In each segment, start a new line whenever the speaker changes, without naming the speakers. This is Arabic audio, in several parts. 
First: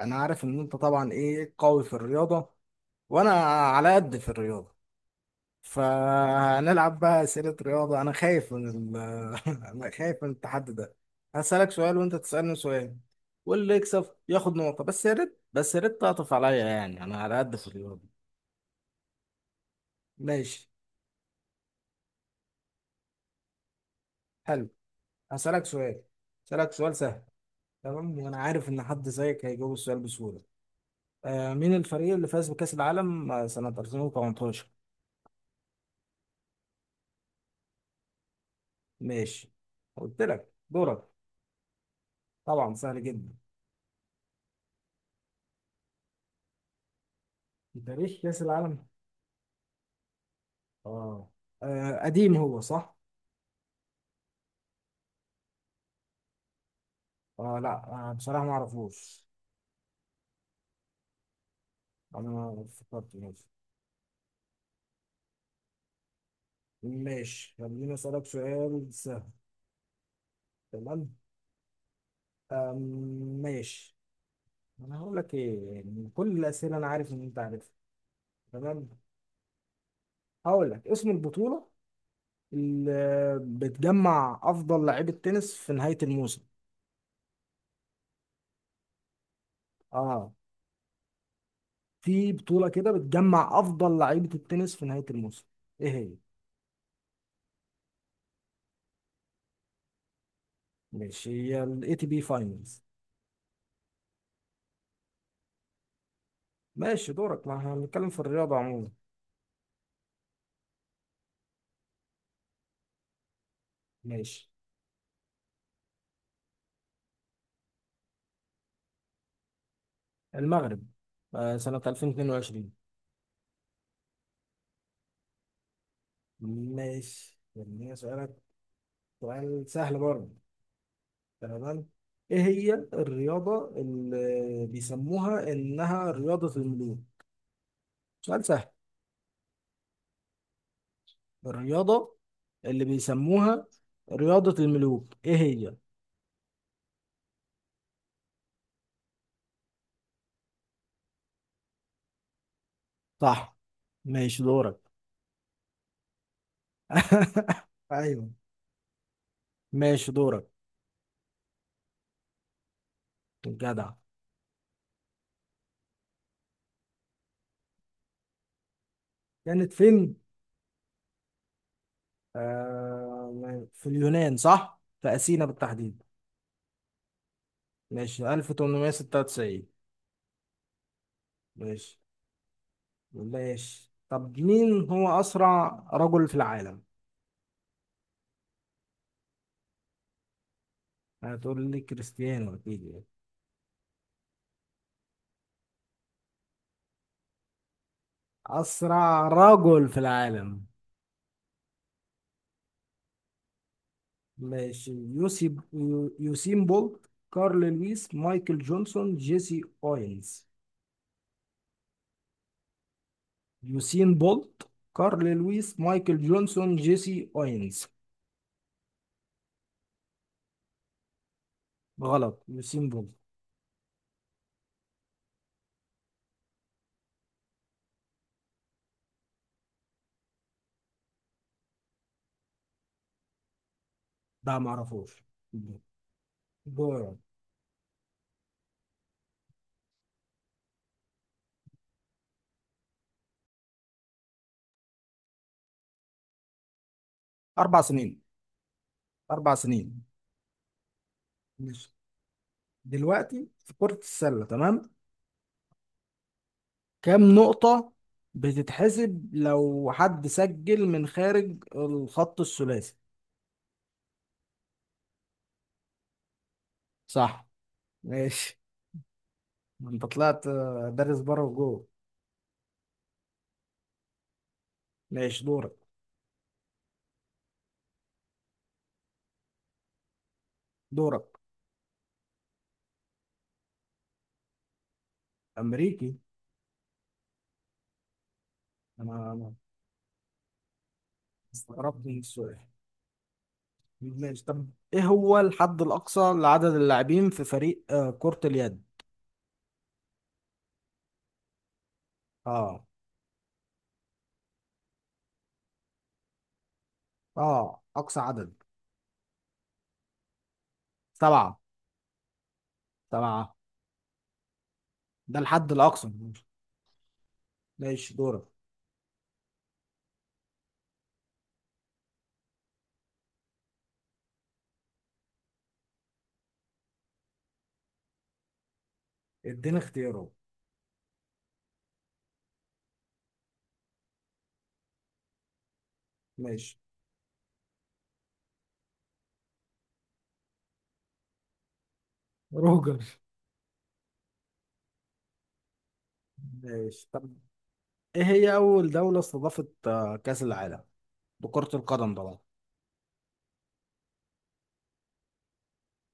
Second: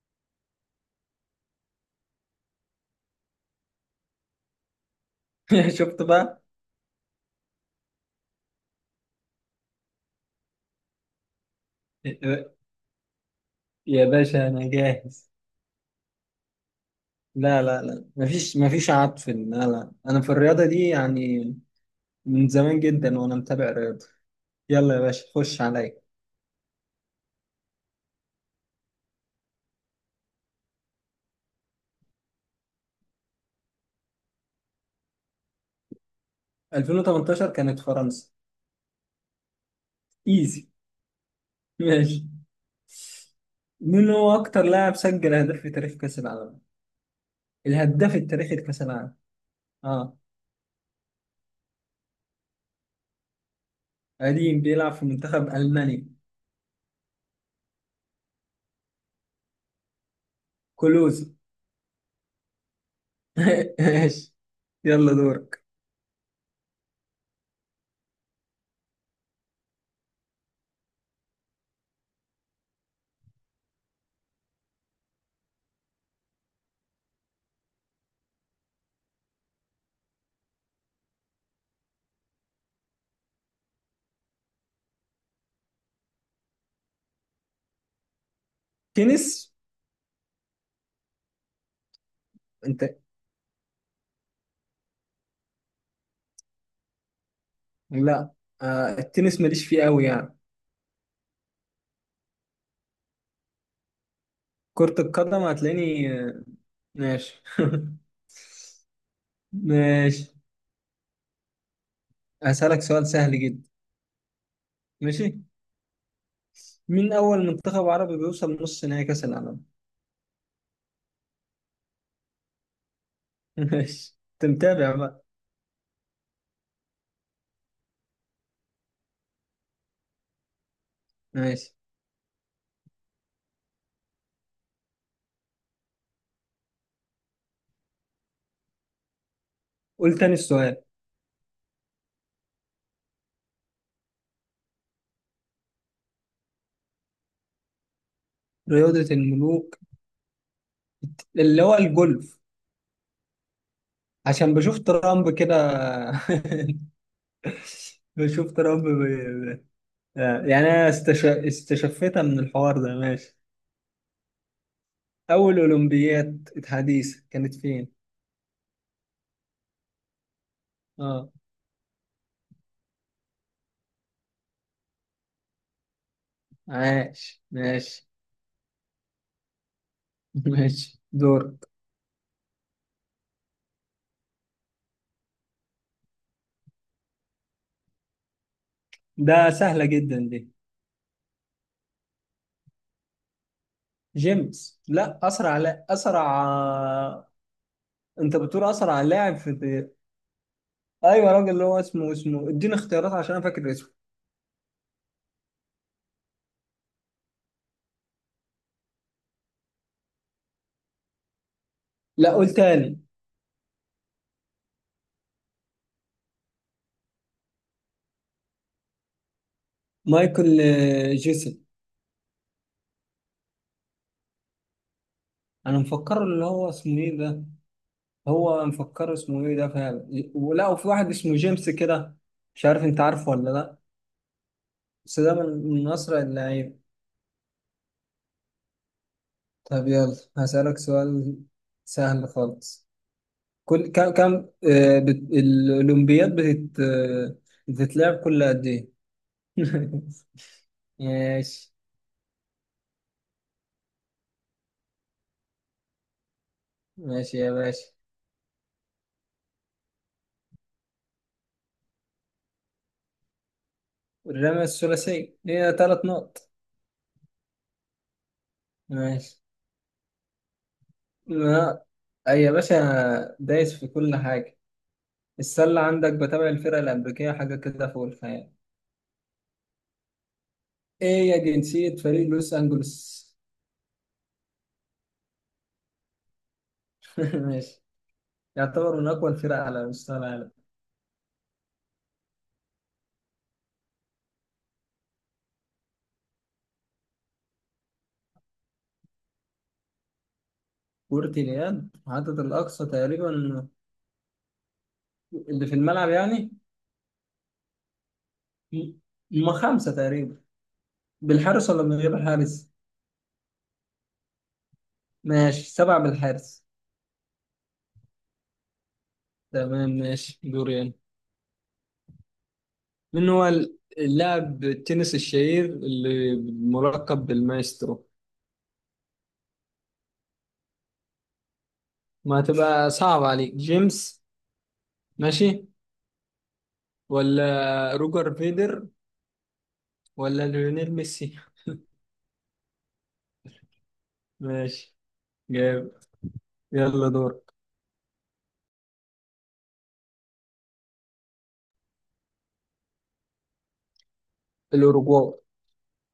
انا عارف ان انت طبعا ايه قوي في الرياضة وانا على قد في الرياضة.
شفت بقى.
فهنلعب بقى اسئلة رياضة. انا خايف من ال... انا خايف من التحدي ده. هسألك سؤال وانت تسألني سؤال واللي يكسب
يا باشا
ياخد
انا
نقطة،
جاهز.
بس يا ريت تعطف عليا، يعني انا على قد
لا
في
لا لا،
الرياضة.
مفيش عطف، لا لا، انا في الرياضه
ماشي.
دي يعني من زمان جدا وانا متابع رياضه.
حلو.
يلا يا باشا خش
هسألك
عليا.
سؤال هسألك سؤال سهل. تمام، وانا عارف ان حد زيك هيجاوب السؤال بسهولة. مين الفريق اللي فاز بكأس العالم سنة 2018؟
2018 كانت فرنسا.
ماشي، قلت لك
ايزي.
دورك.
ماشي.
طبعا سهل جدا.
مين هو اكتر لاعب سجل اهداف في تاريخ كاس العالم؟
في
الهداف
تاريخ كأس
التاريخي
العالم.
لكاس العالم. اه،
اه. قديم هو صح؟
قديم بيلعب في منتخب المانيا.
اه لا، بصراحة ما اعرفوش.
كلوزي.
انا ما فكرت. ماشي.
ماشي، يلا دورك.
ماشي، خليني اسألك سؤال سهل. تمام. آم، ماشي. انا هقول لك ايه، يعني كل الأسئلة انا عارف ان انت عارفها. تمام. هقول لك اسم البطولة اللي بتجمع افضل لعيبة تنس في نهاية الموسم.
تنس؟
اه، في بطولة
انت؟
كده بتجمع افضل لعيبة التنس في نهاية الموسم. ايه هي؟
لا، التنس ماليش فيه قوي يعني.
ماشي، هي الاي تي بي فاينلز.
كرة القدم هتلاقيني.
ماشي
ماشي.
دورك. ما احنا هنتكلم في الرياضة عموما.
ماشي. هسألك سؤال سهل جدا.
ماشي.
ماشي. مين أول منتخب عربي بيوصل نص نهائي كأس العالم؟
المغرب، سنة 2022.
ماشي. أنت متابع بقى.
ماشي، يعني هي سؤالك، سؤال سهل برضه.
ماشي،
تمام. ايه هي الرياضة اللي بيسموها انها رياضة الملوك؟ سؤال سهل.
قول تاني السؤال.
الرياضة اللي بيسموها رياضة الملوك ايه هي؟
رياضة الملوك اللي هو الجولف.
صح. ماشي
عشان بشوف
دورك.
ترامب كده.
ايوه.
بشوف ترامب.
ماشي دورك.
يعني أنا استشفيتها من الحوار ده. ماشي.
جدع.
أول أولمبياد حديثة كانت فين؟
كانت فين؟
اه.
آه في اليونان صح؟ في أثينا بالتحديد.
عاش، ماشي.
ماشي، 1896.
ماشي، دورك.
ماشي. ماشي طب مين هو أسرع رجل في العالم؟
ده سهلة جدا دي.
هتقول لي كريستيانو أكيد يعني.
جيمس، لا أسرع، لا أسرع. أنت بتقول أسرع
أسرع
لاعب في
رجل
في-
في العالم.
أيوة، راجل اللي هو اسمه اديني اختيارات عشان أنا فاكر اسمه.
ماشي، يوسين بولت، كارل لويس، مايكل جونسون، جيسي أوينز.
لا، قول تاني.
يوسين بولت، كارل لويس، مايكل جونسون، جيسي أوينز.
مايكل، جيسن.
غلط، يوسين بولت.
أنا مفكره اللي هو اسمه إيه ده. هو مفكره اسمه إيه ده فعلا، ولا وفي واحد اسمه جيمس كده. مش عارف أنت عارفه ولا لا.
ده
بس
معرفوش.
ده من أسرع اللعيبة.
دورك.
طب يلا هسألك سؤال سهل خالص. كل كم الأولمبياد
أربع
بتتلعب
سنين
كل قد إيه؟
أربع سنين
ماشي.
ماشي. دلوقتي في كرة السلة، تمام. كام
ماشي يا باشا.
نقطة بتتحسب لو حد سجل من خارج الخط الثلاثي؟
الرمى الثلاثي هي 3 نقط.
صح. ماشي.
ماشي.
ما أنت طلعت دارس بره
ما...
وجوه.
أي يا باشا دايس في كل حاجة.
ماشي دورك.
السلة عندك، بتابع الفرقة الأمريكية حاجة كده فوق الخيال.
دورك.
إيه يا جنسية فريق لوس أنجلوس؟
أمريكي.
ماشي. يعتبر من
أنا
أقوى
أنا
الفرق على مستوى العالم.
استغربت من السؤال. ماشي طب إيه هو الحد الأقصى لعدد اللاعبين في فريق كرة اليد؟
كرة اليد عدد
آه.
الأقصى تقريبا، اللي في الملعب يعني،
آه أقصى عدد.
ما خمسة تقريبا.
7.
بالحارس ولا من غير الحارس؟
7 ده
ماشي،
الحد
7
الأقصى.
بالحارس.
ماشي دورك.
تمام، ماشي دوري أنا. من هو اللاعب التنس الشهير اللي ملقب بالمايسترو؟
اديني اختيارات.
ما تبقى صعب عليك جيمس. ماشي،
ماشي،
ولا روجر فيدر، ولا ليونيل ميسي.
روجر.
ماشي جاب.
ماشي
يلا
طب
دور.
ايه هي اول دولة استضافت كأس العالم لكرة القدم طبعا؟
الأوروغواي.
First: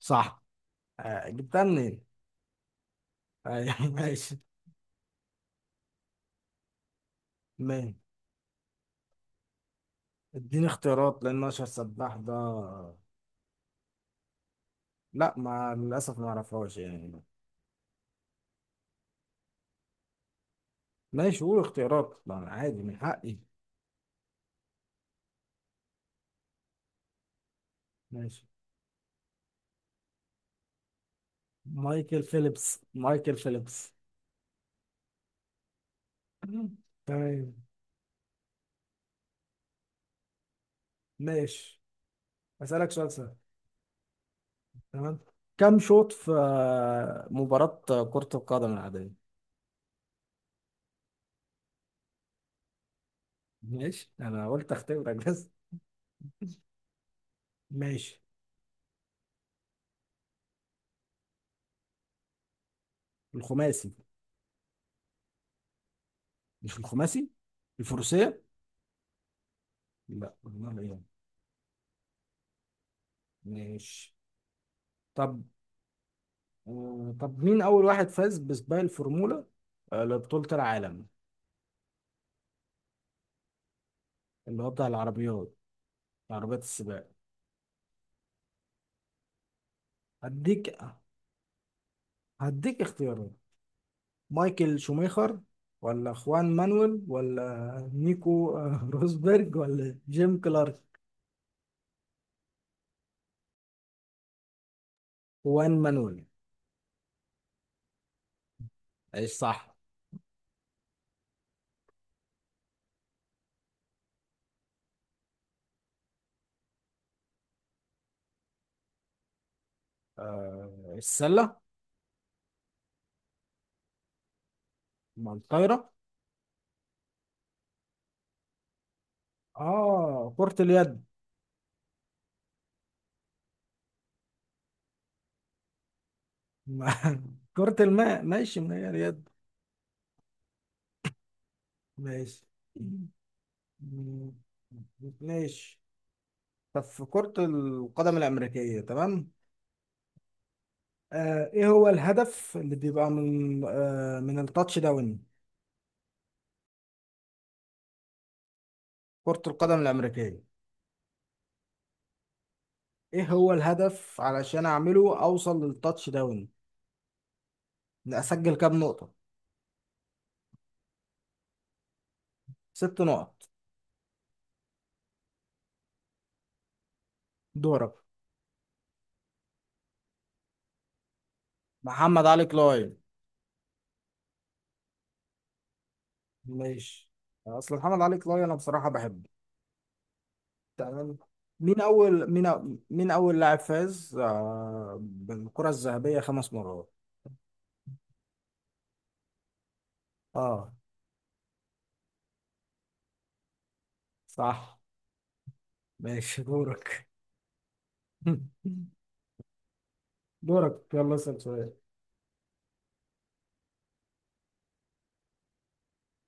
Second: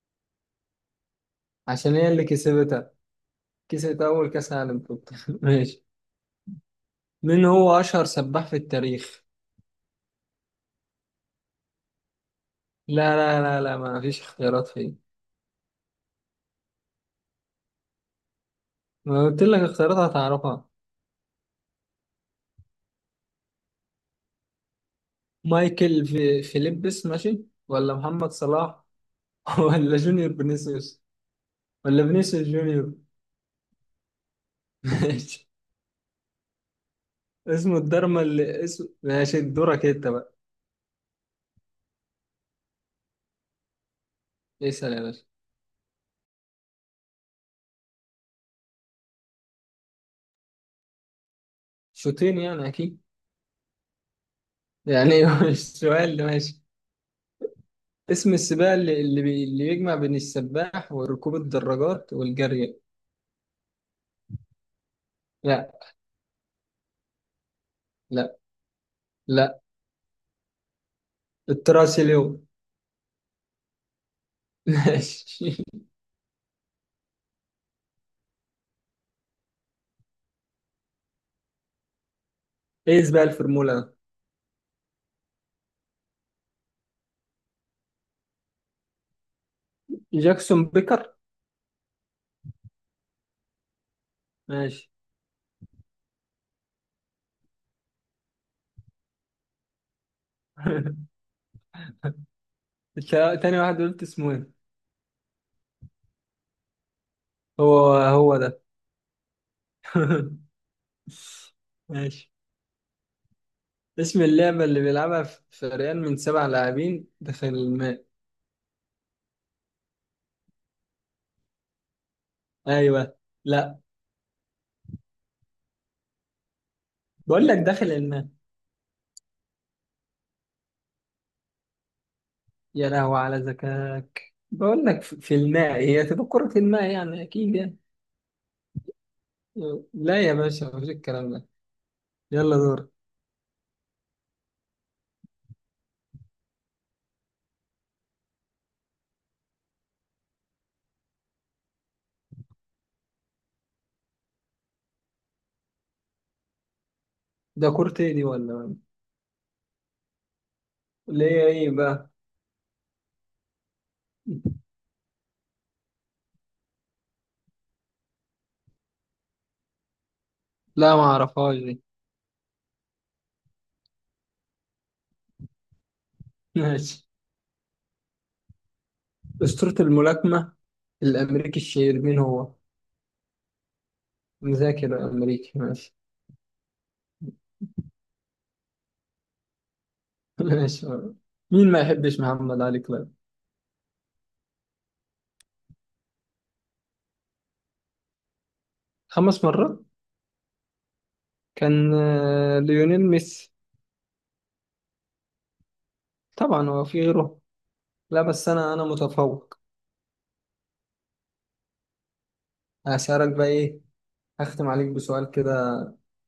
صح. جبتها
عشان
منين؟
هي اللي كسبتها.
أيوة،
كسبت أول
ماشي.
كأس عالم في. ماشي. من هو
ماشي،
أشهر سباح في التاريخ؟
اديني اختيارات لان اشهر سباح ده.
لا لا لا لا، ما فيش اختيارات فيه.
لا، ما للاسف ما اعرفهاش يعني.
ما قلت لك اختيارات هتعرفها.
ماشي قول اختيارات، لا، عادي، من حقي.
مايكل في فيليبس، ماشي، ولا محمد
ماشي.
صلاح، ولا جونيور فينيسيوس، ولا
مايكل
فينيسيوس
فيليبس،
جونيور.
مايكل فيليبس.
ماشي.
تمام.
اسمه الدرما اللي اسمه. ماشي دورك انت بقى.
ماشي. اسالك سؤال سهل.
اسأل يا
تمام.
باشا.
كم شوط في مباراة كرة القدم العادية؟
شوطين يعني اكيد
ماشي، انا قلت اختبرك
يعني. هو
بس.
السؤال ده. ماشي.
ماشي.
اسم السباق اللي، اللي يجمع بين السباح وركوب الدراجات والجري.
الخماسي.
لا،
مش الخماسي،
لا،
الفروسية.
لا.
لا والله يعني.
التراسي اليوم.
ماشي طب
ماشي.
مين اول واحد فاز بسباق الفورمولا لبطولة العالم؟
ايه سباق الفورمولا ده؟
اللي هو بتاع العربيات، عربيات السباق.
جاكسون
هديك
بيكر.
هديك اختيارات. مايكل
ماشي.
شوميخر، ولا خوان مانويل، ولا نيكو روزبرج، ولا جيم كلارك.
تاني واحد قلت اسمه ايه؟
خوان مانويل.
هو هو ده.
ايش صح.
ماشي. اسم اللعبة اللي بيلعبها فريقين من 7 لاعبين داخل الماء.
آه السلة.
ايوه. لا،
مع الطايرة.
بقول لك داخل الماء.
اه كرة اليد.
يا لهوي على ذكاك، بقول لك في الماء هي تبقى كرة الماء،
مع-
يعني اكيد
كرة
يعني.
الماء. ماشي من هي اليد.
لا يا باشا، مفيش الكلام ده.
ماشي.
يلا دور.
ماشي طب في كرة القدم الأمريكية، تمام. آه ايه هو الهدف اللي بيبقى من التاتش داون؟
ده كرة ايه دي ولا؟
كرة القدم الأمريكية.
اللي هي ايه بقى؟
ايه هو الهدف علشان اعمله اوصل للتاتش داون؟ إن اسجل كام نقطة؟
لا، ما اعرفهاش دي.
6 نقط.
ماشي.
دورك.
أسطورة الملاكمة الأمريكي الشهير مين
محمد علي
هو؟
كلاي.
مذاكر أمريكي. ماشي.
ماشي، اصل محمد علي كلاي انا بصراحه بحبه.
ماشي.
تمام.
مين
مين
ما يحبش
اول مين
محمد
أو-
علي كلاي؟
مين اول لاعب فاز بالكره الذهبيه 5 مرات؟
5 مرات؟
اه.
كان ليونيل ميسي.
صح. ماشي
طبعا هو في
دورك.
غيره. لا بس أنا متفوق.
دورك يلا اسال سؤال.
هسألك بقى إيه. هختم عليك بسؤال كده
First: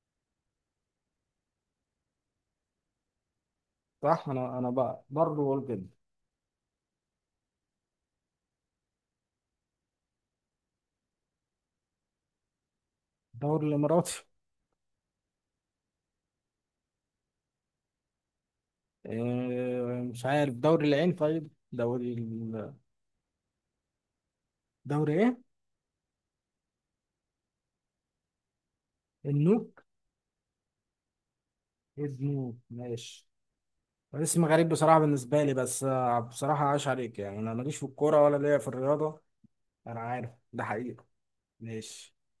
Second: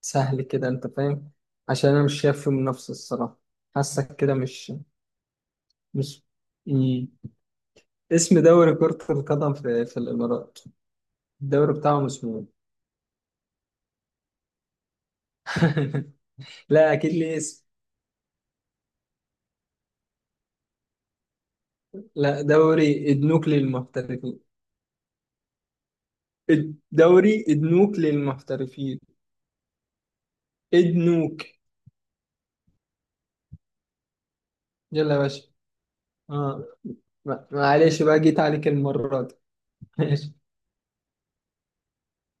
سهل كده أنت فاهم، عشان أنا مش شايف فيه منافسة الصراحة. حاسك
صح،
كده
انا
مش
بقى برضه بقول كده.
مش مم. اسم دوري كرة القدم في الإمارات، الدوري بتاعهم اسمه
الدوري الاماراتي.
إيه؟ لا أكيد ليه اسم.
مش عارف، دوري العين؟ طيب
لا، دوري النوكلي للمحترفين.
دوري ايه؟
الدوري ادنوك للمحترفين.
النوك.
ادنوك.
النوك ماشي. اسم غريب بصراحة
يلا يا
بالنسبة
باشا.
لي، بس بصراحة
اه.
عاش عليك. يعني
ما-
أنا ماليش في
معلش بقى
الكورة ولا
جيت
ليا
عليك
في
المرة
الرياضة.
دي.
انا عارف ده حقيقي. ماشي.